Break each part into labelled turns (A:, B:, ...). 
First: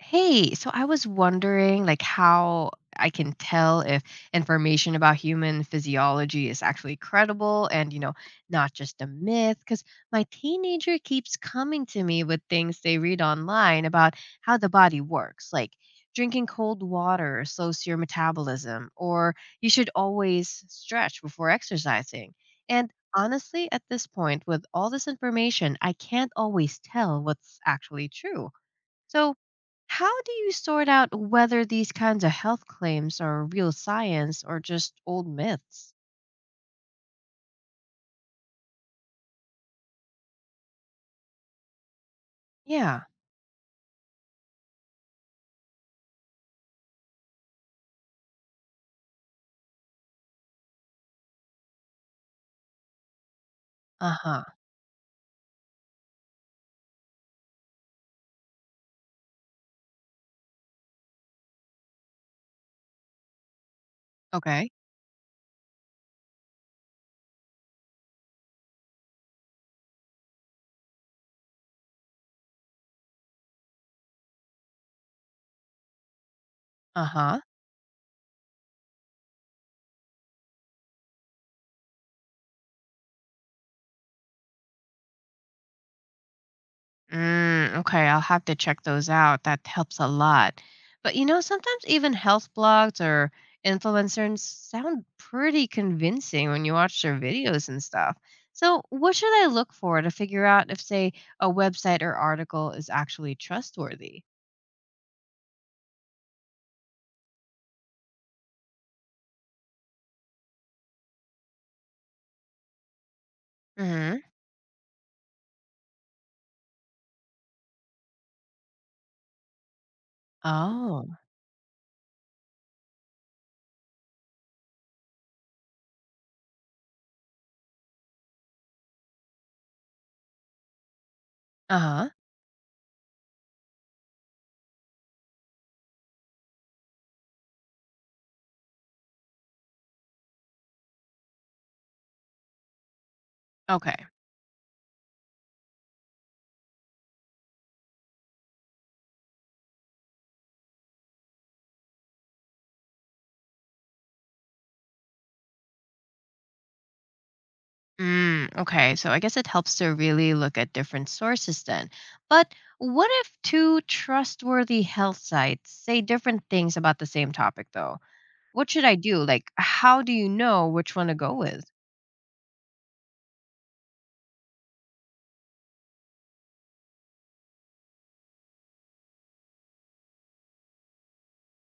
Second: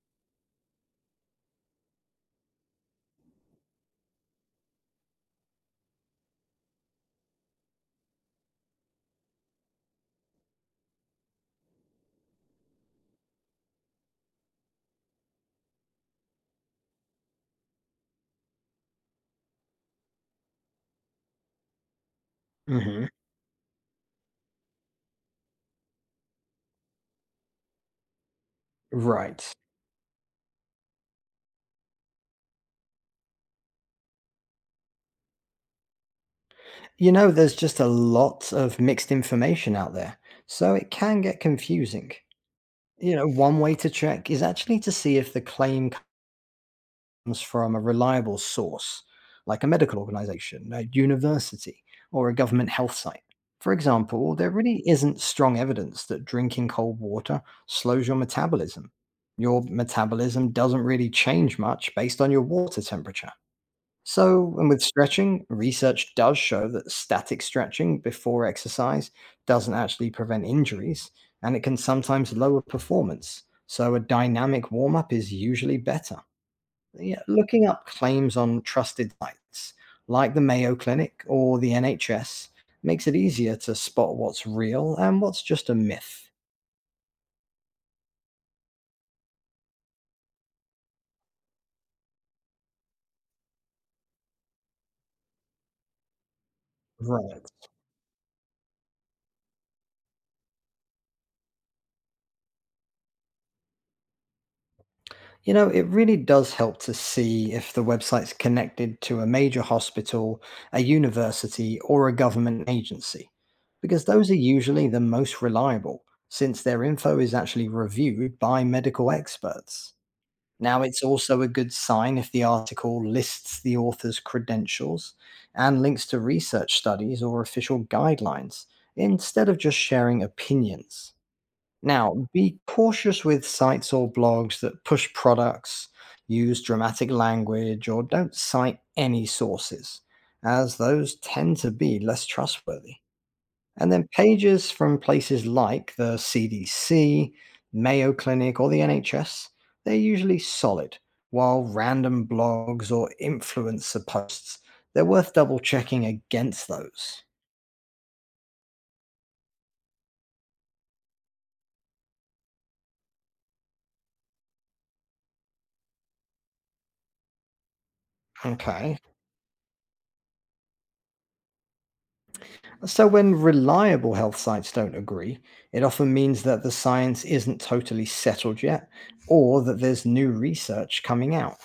A: Hey, so I was wondering like how I can tell if information about human physiology is actually credible and not just a myth because my teenager keeps coming to me with things they read online about how the body works, like drinking cold water slows your metabolism or you should always stretch before exercising. And
B: Hmm.
A: honestly, at this point with all this information, I can't always tell what's actually true. So,
B: Right.
A: how do you sort out whether these kinds of health claims are real science or just old myths?
B: You know, there's just a lot of mixed information out there, so it can get confusing.
A: Yeah.
B: You know, one way to check is actually to see if the claim comes from a reliable source, like a medical organization, a university, or a government health site. For
A: Uh
B: example,
A: huh.
B: there really isn't strong evidence that drinking cold water slows your metabolism. Your metabolism doesn't really change much based on your water temperature. So, and
A: Okay.
B: with stretching, research does show that static stretching before exercise doesn't actually prevent injuries and it can sometimes lower performance. So, a dynamic warm up is usually better.
A: Uh
B: Yeah,
A: huh.
B: looking up claims on trusted sites like the Mayo Clinic or the NHS makes it easier to spot what's real and what's just a myth.
A: Mm, okay. I'll have to check those out. That helps a lot. But sometimes even health blogs or influencers sound pretty convincing when you watch their
B: Right.
A: videos and stuff. So, what should I look for to figure out if, say, a website or article is actually trustworthy?
B: You know, it really does help to see if the website's connected to a major hospital, a university, or a government agency, because
A: Mm-hmm.
B: those are usually the most reliable, since their info is actually reviewed by medical experts. Now, it's
A: Oh.
B: also a good sign if the article lists the author's credentials and links to research studies or official guidelines, instead of just sharing opinions.
A: Uh huh.
B: Now, be cautious with sites or blogs that push products, use dramatic language, or don't cite any sources, as those tend to be less trustworthy. And
A: Okay.
B: then pages from places like the CDC, Mayo Clinic, or the NHS, they're usually solid, while random blogs or influencer posts, they're worth double checking against those.
A: Mm, okay, so I guess it helps to really look at different sources then. But what if two trustworthy health sites say different things about the same topic, though? What should I
B: Okay,
A: do? Like, how do you know which one to go with?
B: so, when reliable health sites don't agree, it often means that the science isn't totally settled yet or that there's new research coming out.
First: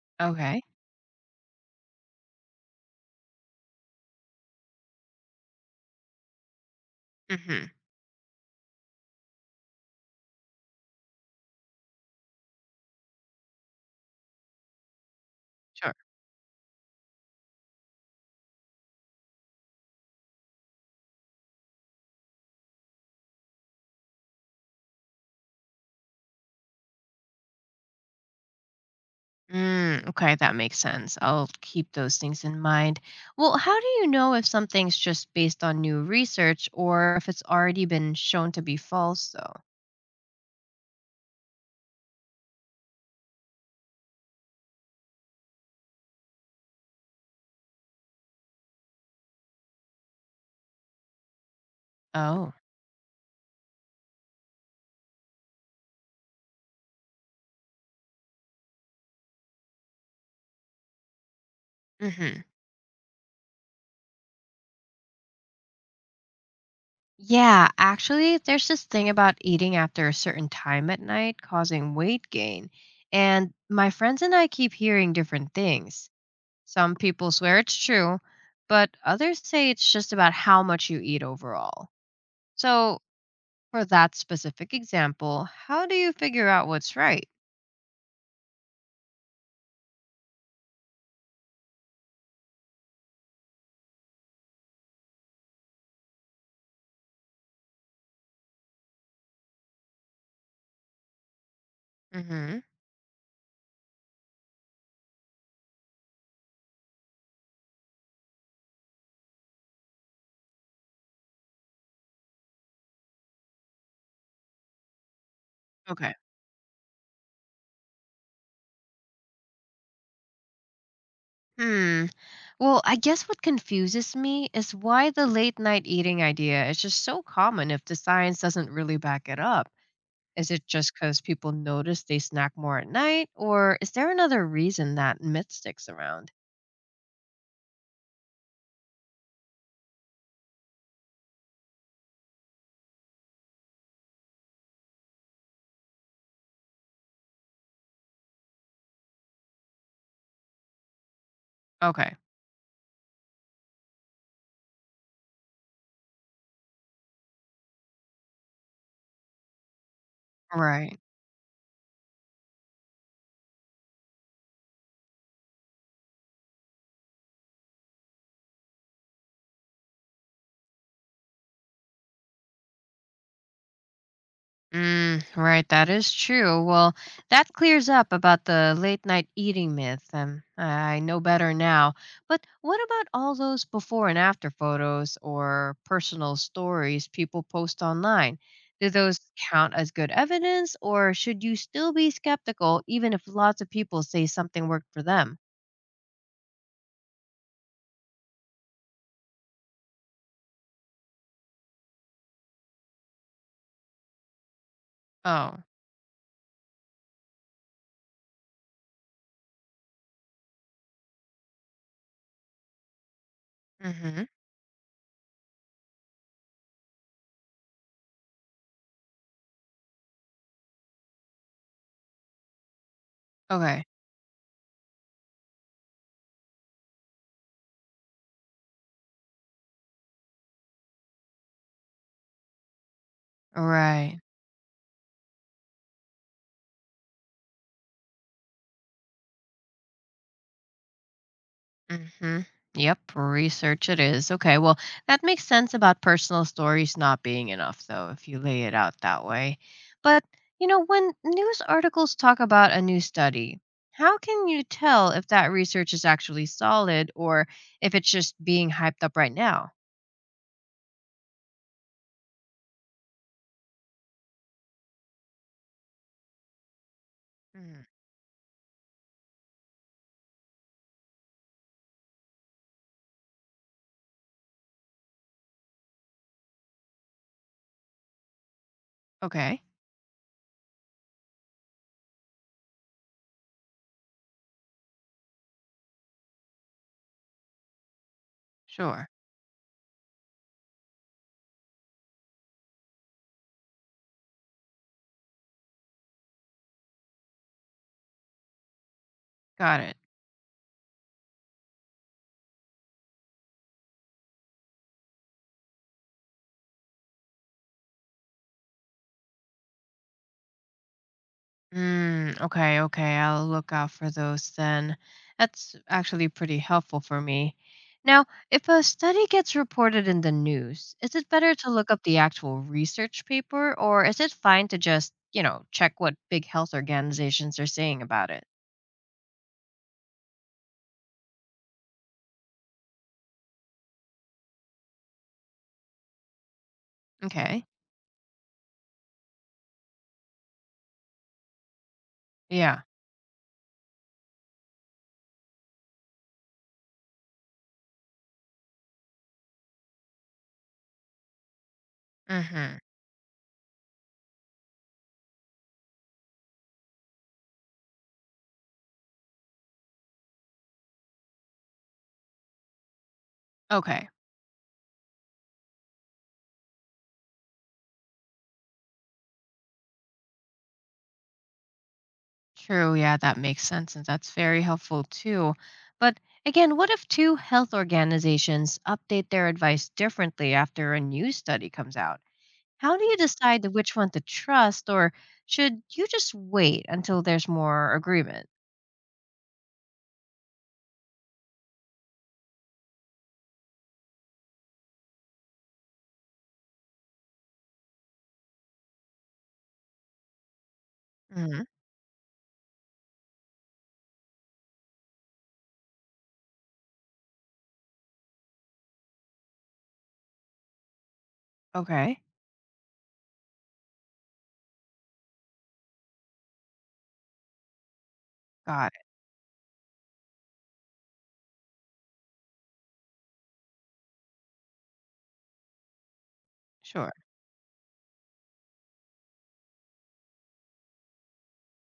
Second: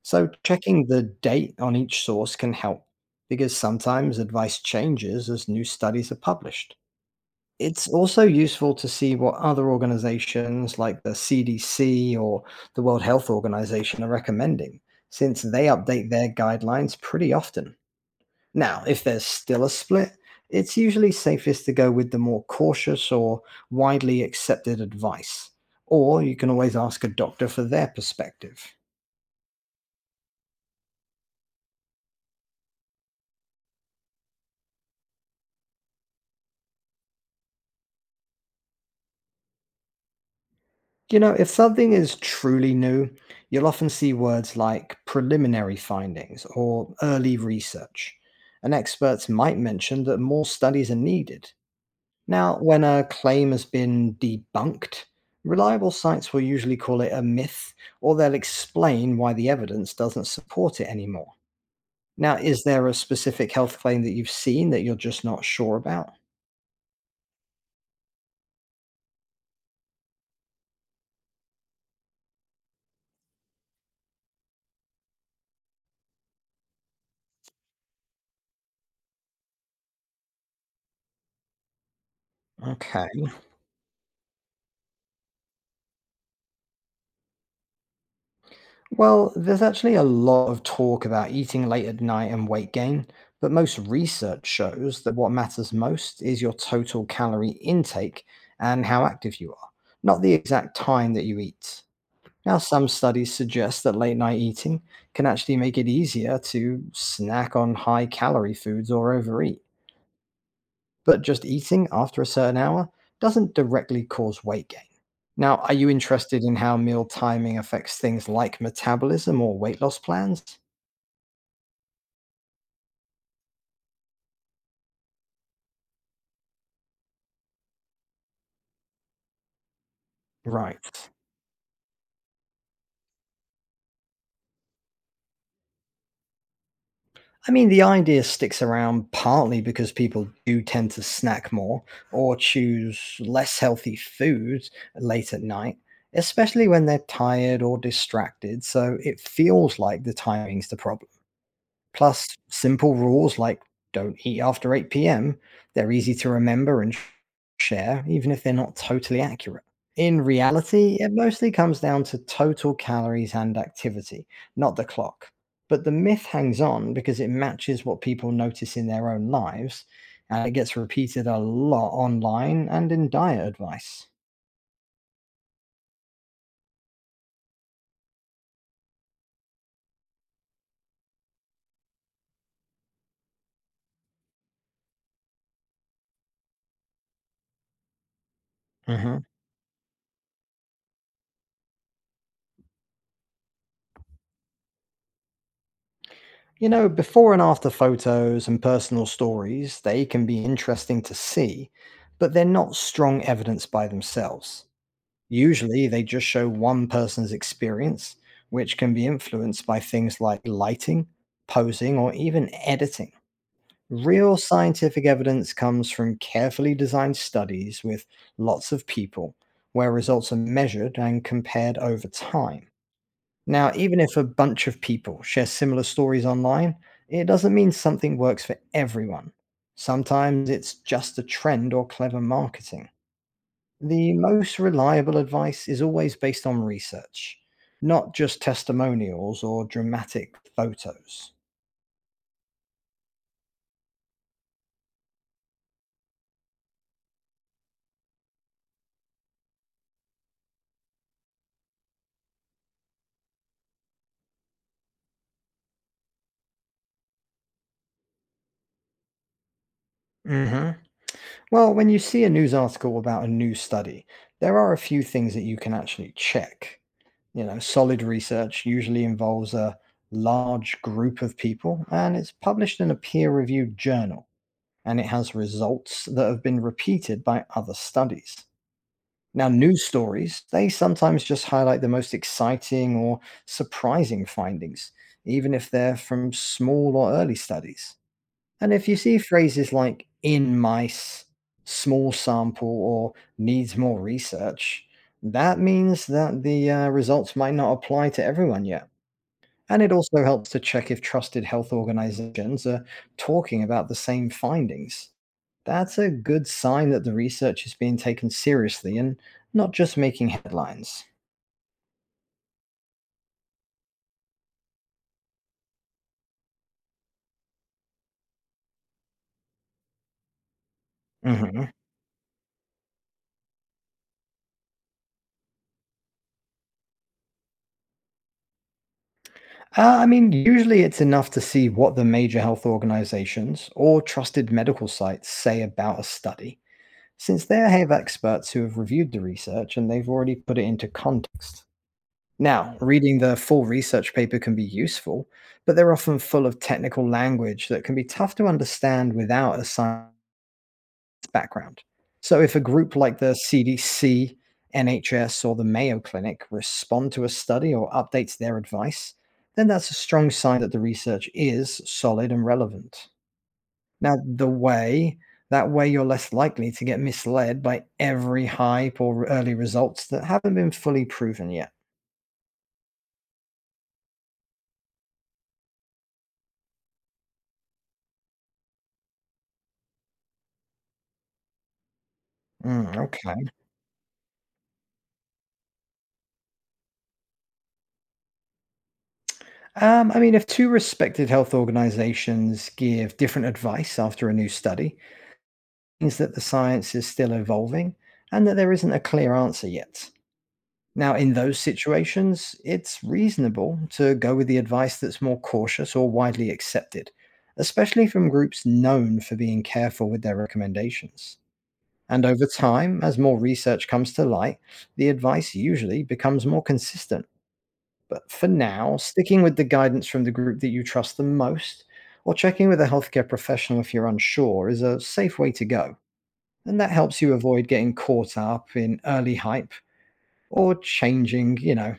B: So,
A: Okay.
B: checking the date on each source can help because sometimes advice changes as new studies are published.
A: Mm-hmm.
B: It's also useful to see what other organizations like the CDC or the World Health Organization are recommending, since they
A: Sure.
B: update their guidelines pretty often. Now, if there's still a split, it's usually safest to go with the more cautious or widely accepted advice. Or you can always ask a doctor for their perspective.
A: Mm, okay, that makes sense. I'll keep those things in mind. Well, how do you know if something's just based on new research or if it's already been shown to be false, though?
B: You know, if something is truly new, you'll often see words like preliminary findings or early research. And experts might mention that more studies are needed.
A: Oh.
B: Now, when a claim has been debunked, reliable sites will usually call it a myth or they'll explain why the evidence doesn't support it anymore. Now,
A: Mm-hmm.
B: is there a specific health claim that you've seen that you're just not sure about?
A: Yeah, actually, there's this thing about eating after a certain time at night causing weight gain. And my friends and I keep hearing different things. Some people swear it's true, but others say it's just about how much you eat overall. So,
B: Okay.
A: for that specific example, how do you figure out what's right?
B: Well, there's actually a lot of talk about eating late at night and weight gain, but most research shows that what matters most is your total calorie intake and how active you are, not the exact time that you eat. Now,
A: Hmm.
B: some studies suggest that late night eating can actually make it easier to snack on high calorie foods or overeat, but just eating after a certain hour doesn't directly cause weight gain. Now, are you
A: Okay.
B: interested in how meal timing affects things like metabolism or weight loss plans?
A: Hmm. Well, I guess what confuses me is why the late night eating idea is just so common if the science doesn't really back it up. Is it
B: Right.
A: just because people notice they snack more at night, or is there another reason that myth sticks around?
B: I mean, the idea sticks around partly because people do tend to snack more or choose less healthy foods late at night, especially when they're tired or distracted. So it feels like the timing's the problem.
A: Okay.
B: Plus, simple rules like don't eat after 8 p.m., they're easy to remember and share, even if they're not totally accurate. In reality,
A: Right.
B: it mostly comes down to total calories and activity, not the clock. But the myth hangs on because it matches what people notice in their own lives, and it gets repeated a lot online and in diet advice.
A: Mm, right, that is true. Well, that clears up about the late night eating myth, and I know better now. But what about all those before and after photos or personal stories people post online? Do those
B: Mhm.
A: count as good evidence, or should you still be skeptical even if lots of people say something worked for them?
B: You know, before and after photos and personal stories, they can be interesting to see, but they're not strong evidence by themselves.
A: Oh.
B: Usually, they just show one person's experience, which can be influenced by things like lighting, posing, or even editing.
A: Hmm.
B: Real scientific evidence comes from carefully designed studies with lots of people, where results are measured and compared over time. Now,
A: Okay.
B: even if a bunch of people share similar stories online, it doesn't mean something works for everyone. Sometimes it's just a trend or clever marketing. The
A: Right.
B: most reliable advice is always based on research, not just testimonials or dramatic photos.
A: Mm-hmm. Yep. Research it is. Okay. Well, that makes sense about personal stories not being enough, though, if you lay it out that way. But, you know, when news articles talk about a new study, how can you tell if that research is actually solid or if it's just being hyped up right now?
B: Hmm. Well, when you see a news article about a new study, there are a few things that you can actually check. You know,
A: Mm.
B: solid research usually involves a large group of people and it's published in a peer reviewed journal and it has results that have been repeated by other studies. Now,
A: Okay.
B: news stories, they sometimes just highlight the most exciting or surprising findings, even if they're from small or early studies. And if you
A: Sure.
B: see phrases like in mice, small sample, or needs more research, that means that the results might not apply to everyone yet.
A: Got
B: And it
A: it.
B: also helps to check if trusted health organizations are talking about the same findings. That's a good sign that the research is being taken seriously and not just making headlines.
A: Mm, okay, okay. I'll look out for those then. That's actually pretty helpful for me. Now, if a study gets reported in the news, is it better
B: Hmm.
A: to look up the actual research paper or is it fine to just check what big health organizations are saying about it?
B: I mean, usually it's enough to see what the major health organizations or trusted medical sites say about a study, since they
A: Okay.
B: have experts who have reviewed the research and they've already put it into context. Now,
A: Yeah.
B: reading the full research paper can be useful, but they're often full of technical language that can be tough to understand without a science background. So, if a
A: Mhm.
B: group like the CDC, NHS, or the Mayo Clinic respond to a study or updates their advice, then that's a strong sign that the research is solid and relevant.
A: Okay.
B: Now, the way that way you're less likely to get misled by every hype or early results that haven't been fully proven yet.
A: True. Yeah, that makes sense and that's very helpful too. But again, what if two health organizations update their advice differently after a new study comes out?
B: Mm,
A: How do you
B: okay.
A: decide which one to trust, or should you just wait until there's more agreement?
B: I mean, if two respected health organizations give different advice after a new study, it means that the science is still evolving and that there isn't a clear answer yet. Now, in those
A: Hmm.
B: situations, it's reasonable to go with the advice that's more cautious or widely accepted, especially from groups known for being careful with their recommendations.
A: Okay.
B: And over time, as more research comes to light, the advice usually becomes more consistent but for
A: Got
B: now,
A: it.
B: sticking with the guidance from the group that you trust the most, or checking with a healthcare professional if you're unsure, is a safe way to go. And that
A: Sure.
B: helps you avoid getting caught up in early hype or changing,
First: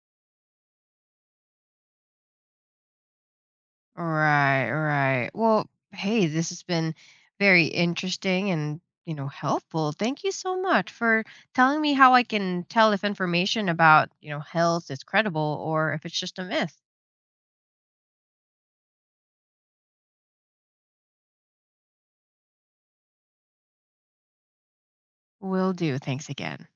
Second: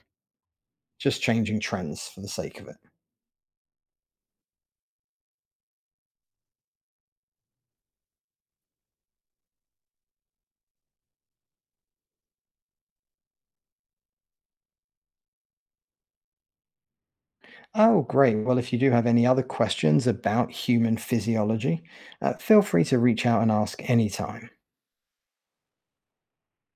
B: just changing trends for the sake of it.
A: All right. All right. Well, hey, this has been very interesting and helpful. Thank you so much for telling me how I can tell if information about health is credible or if it's just a myth.
B: Oh, great. Well, if you do have any other questions about human physiology, feel free to reach out and ask anytime.
A: Will do. Thanks again.